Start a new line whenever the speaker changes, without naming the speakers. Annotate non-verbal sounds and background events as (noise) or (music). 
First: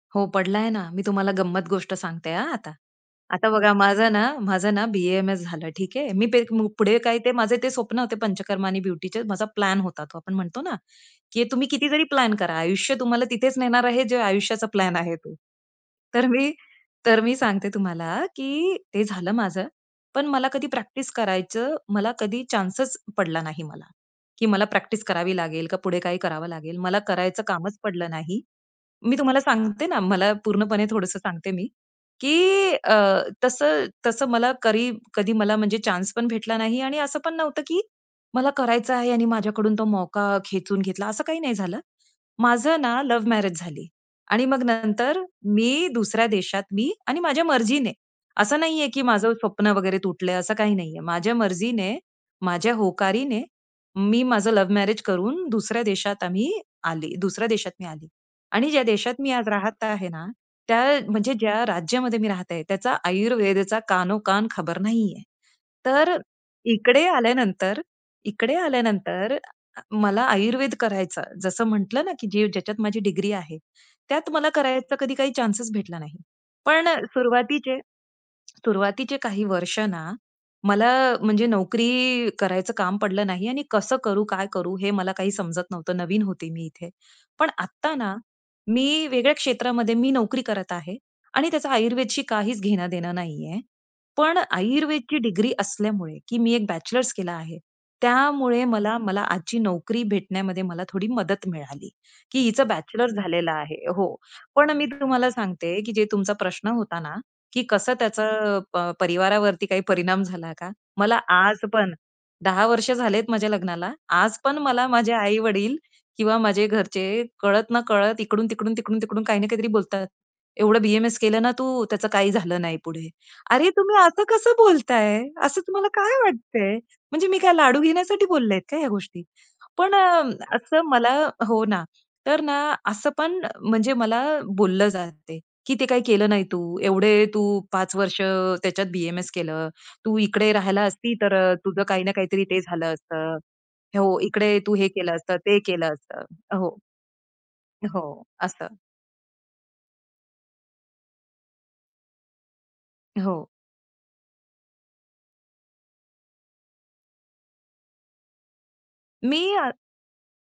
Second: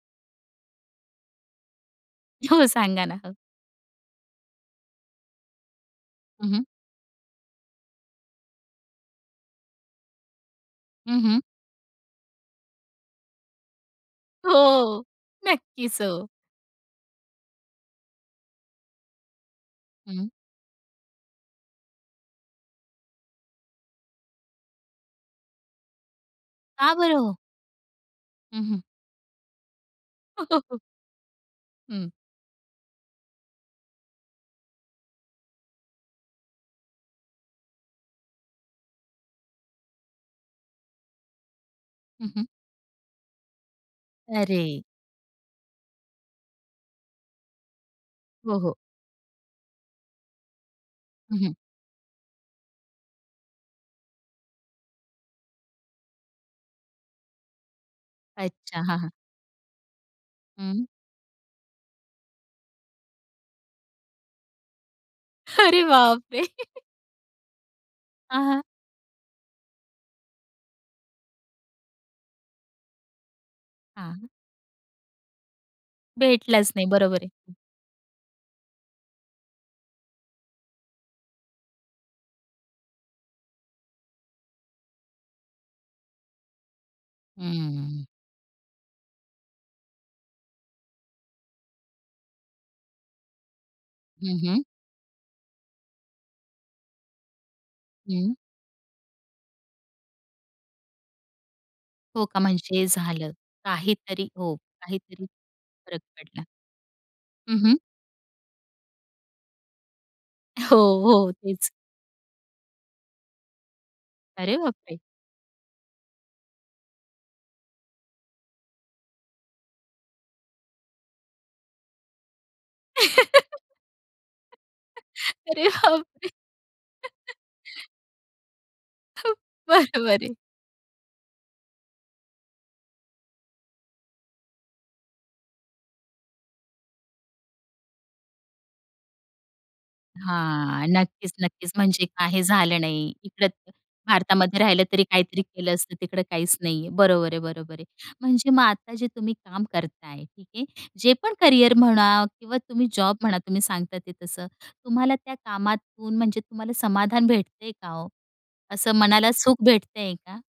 हो पडलाय ना. मी तुम्हाला गंमत गोष्ट सांगते हा
हो
आता.
सांगा ना हो
आता बघा माझं ना, माझं ना बी-ए-एम-एस झालं. ठीक आहे. मी
हं, हं.
पुढे काय ते माझे ते स्वप्न होते पंचकर्मा आणि ब्युटीचे. माझा प्लॅन होता तो. आपण म्हणतो ना,
हं, हं.
की तुम्ही कितीतरी प्लॅन करा. आयुष्य तुम्हाला तिथेच नेणार आहे जे आयुष्याचा प्लॅन
हो,
आहे. तो
नक्कीच,
तर
हो.
मी तर मी सांगते तुम्हाला, की ते झालं माझं. पण
हं.
मला कधी प्रॅक्टिस करायचं, मला कधी चान्सच पडला नाही मला. की मला प्रॅक्टिस करावी लागेल का, पुढे काही करावं लागेल.
का
मला
बरं हो?
करायचं कामच पडलं नाही.
हं, हं.
मी तुम्हाला सांगते ना, मला
(chuckles)
पूर्णपणे थोडंसं सांगते मी
हं.
की अ, तसं-तसं मला करी कधी मला म्हणजे चान्स पण भेटला नाही आणि असं पण नव्हतं की, मला करायचं आहे आणि माझ्याकडून तो मौका खेचून घेतला. असं काही नाही झालं.
हं, हं.
माझं ना लव्ह मॅरेज झाली आणि मग
अरे!
नंतर मी दुसऱ्या देशात मी आणि माझ्या मर्जीने.
हो,
असं
हो.
नाहीये की माझं स्वप्न वगैरे तुटलंय. असं काही नाहीये. माझ्या
हं, हं.
मर्जीने, माझ्या होकारीने मी माझं लव्ह मॅरेज करून दुसऱ्या देशात आम्ही आली दुसऱ्या देशात मी आली आणि
अच्छा!
ज्या
हां, हां.
देशात मी आज राहत आहे ना, त्या
हं.
म्हणजे, ज्या राज्यामध्ये मी राहते त्याचा आयुर्वेदेचा कानोकान खबर नाहीये.
अरे
तर
बाप रे! (chuckles)
इकडे आल्यानंतर,
हां,
इकडे
हां.
आल्यानंतर अ, मला आयुर्वेद करायचा. जसं म्हटलं ना, की जी ज्याच्यात माझी डिग्री आहे,
हां.
त्यात मला करायचा कधी काही चान्स भेटला नाही.
भेटलाच नाही
पण
बरोबर आहे
सुरुवातीचे सुरुवातीचे काही वर्ष ना, मला म्हणजे नोकरी करायचं काम पडलं नाही आणि कसं करू, काय करू हे मला काही समजत नव्हतं. नवीन होते मी इथे. पण आत्ता
हंम्म.
ना मी वेगळ्या क्षेत्रामध्ये मी नोकरी करत आहे आणि त्याचं आयुर्वेदशी काहीच घेणं-देणं नाहीये.
हं,
पण
हं.
आयुर्वेदची डिग्री असल्यामुळे की मी एक बॅचलर्स केला आहे
हं.
त्यामुळे, मला मला आजची नोकरी भेटण्यामध्ये मला थोडी मदत मिळाली
हो
की
का
हिचं,
म्हणजे
बॅचलर्स
झालं.
झालेला आहे हो.
काहीतरी, हो
पण मी
काहीतरी
तुम्हाला सांगते की
फरक
जे तुमचा
पडला.
प्रश्न होता ना,
हं,
की
हं.
कसं त्याचं अ, परिवारावरती काही परिणाम झाला का?
हो,
मला
हो,
आज
तेच.
पण 10 वर्ष झालेत माझ्या लग्नाला. आज
अरे
पण
बाप
मला
रे!
माझे आई-वडील किंवा माझे घरचे कळत ना कळत इकडून-तिकडून, तिकडून-तिकडून काही ना काहीतरी बोलतात. एवढं बी-एम-एस केलं ना तू, त्याचं काही झालं नाही पुढे. अरे, तुम्ही असं कसं बोलताय?
(laughs)
असं
अरे
तुम्हाला
बाप
काय
रे!
वाटतंय? म्हणजे मी काय लाडू
(chuckles)
घेण्यासाठी बोललेत का ह्या गोष्टी.
खूप
पण अ,
बरोबर आहे.
असं मला हो ना. तर ना असं पण म्हणजे मला बोललं जातंय, की ते काही केलं नाही तू. एवढे तू 5 वर्ष अ, त्याच्यात बी-एम-एस केलं. तू इकडे राहायला
हां,
असती तर अ,
नक्कीच-नक्कीच.
तुझं काही
म्हणजे
ना
काही
काहीतरी ते
झालं
झालं
नाही.
असतं.
इकडं
हो, इकडे
भारतामध्ये
तू
राहिलं
हे
तरी
केलं असतं,
काहीतरी
ते
केलं
केलं
असतं. तिकडं
असतं
काहीच
हो.
नाहीये, बरोबर आहे, बरोबर आहे.
हो,
म्हणजे मग
असं.
आता जे तुम्ही काम करताय, ठीक आहे. जे पण करिअर म्हणा किंवा तुम्ही जॉब म्हणा,
हो.
तुम्ही सांगता ते. तसं तुम्हाला त्या कामातून, म्हणजे तुम्हाला समाधान भेटतंय का हो? असं मनाला
मी
सुख
अ
भेटतंय का?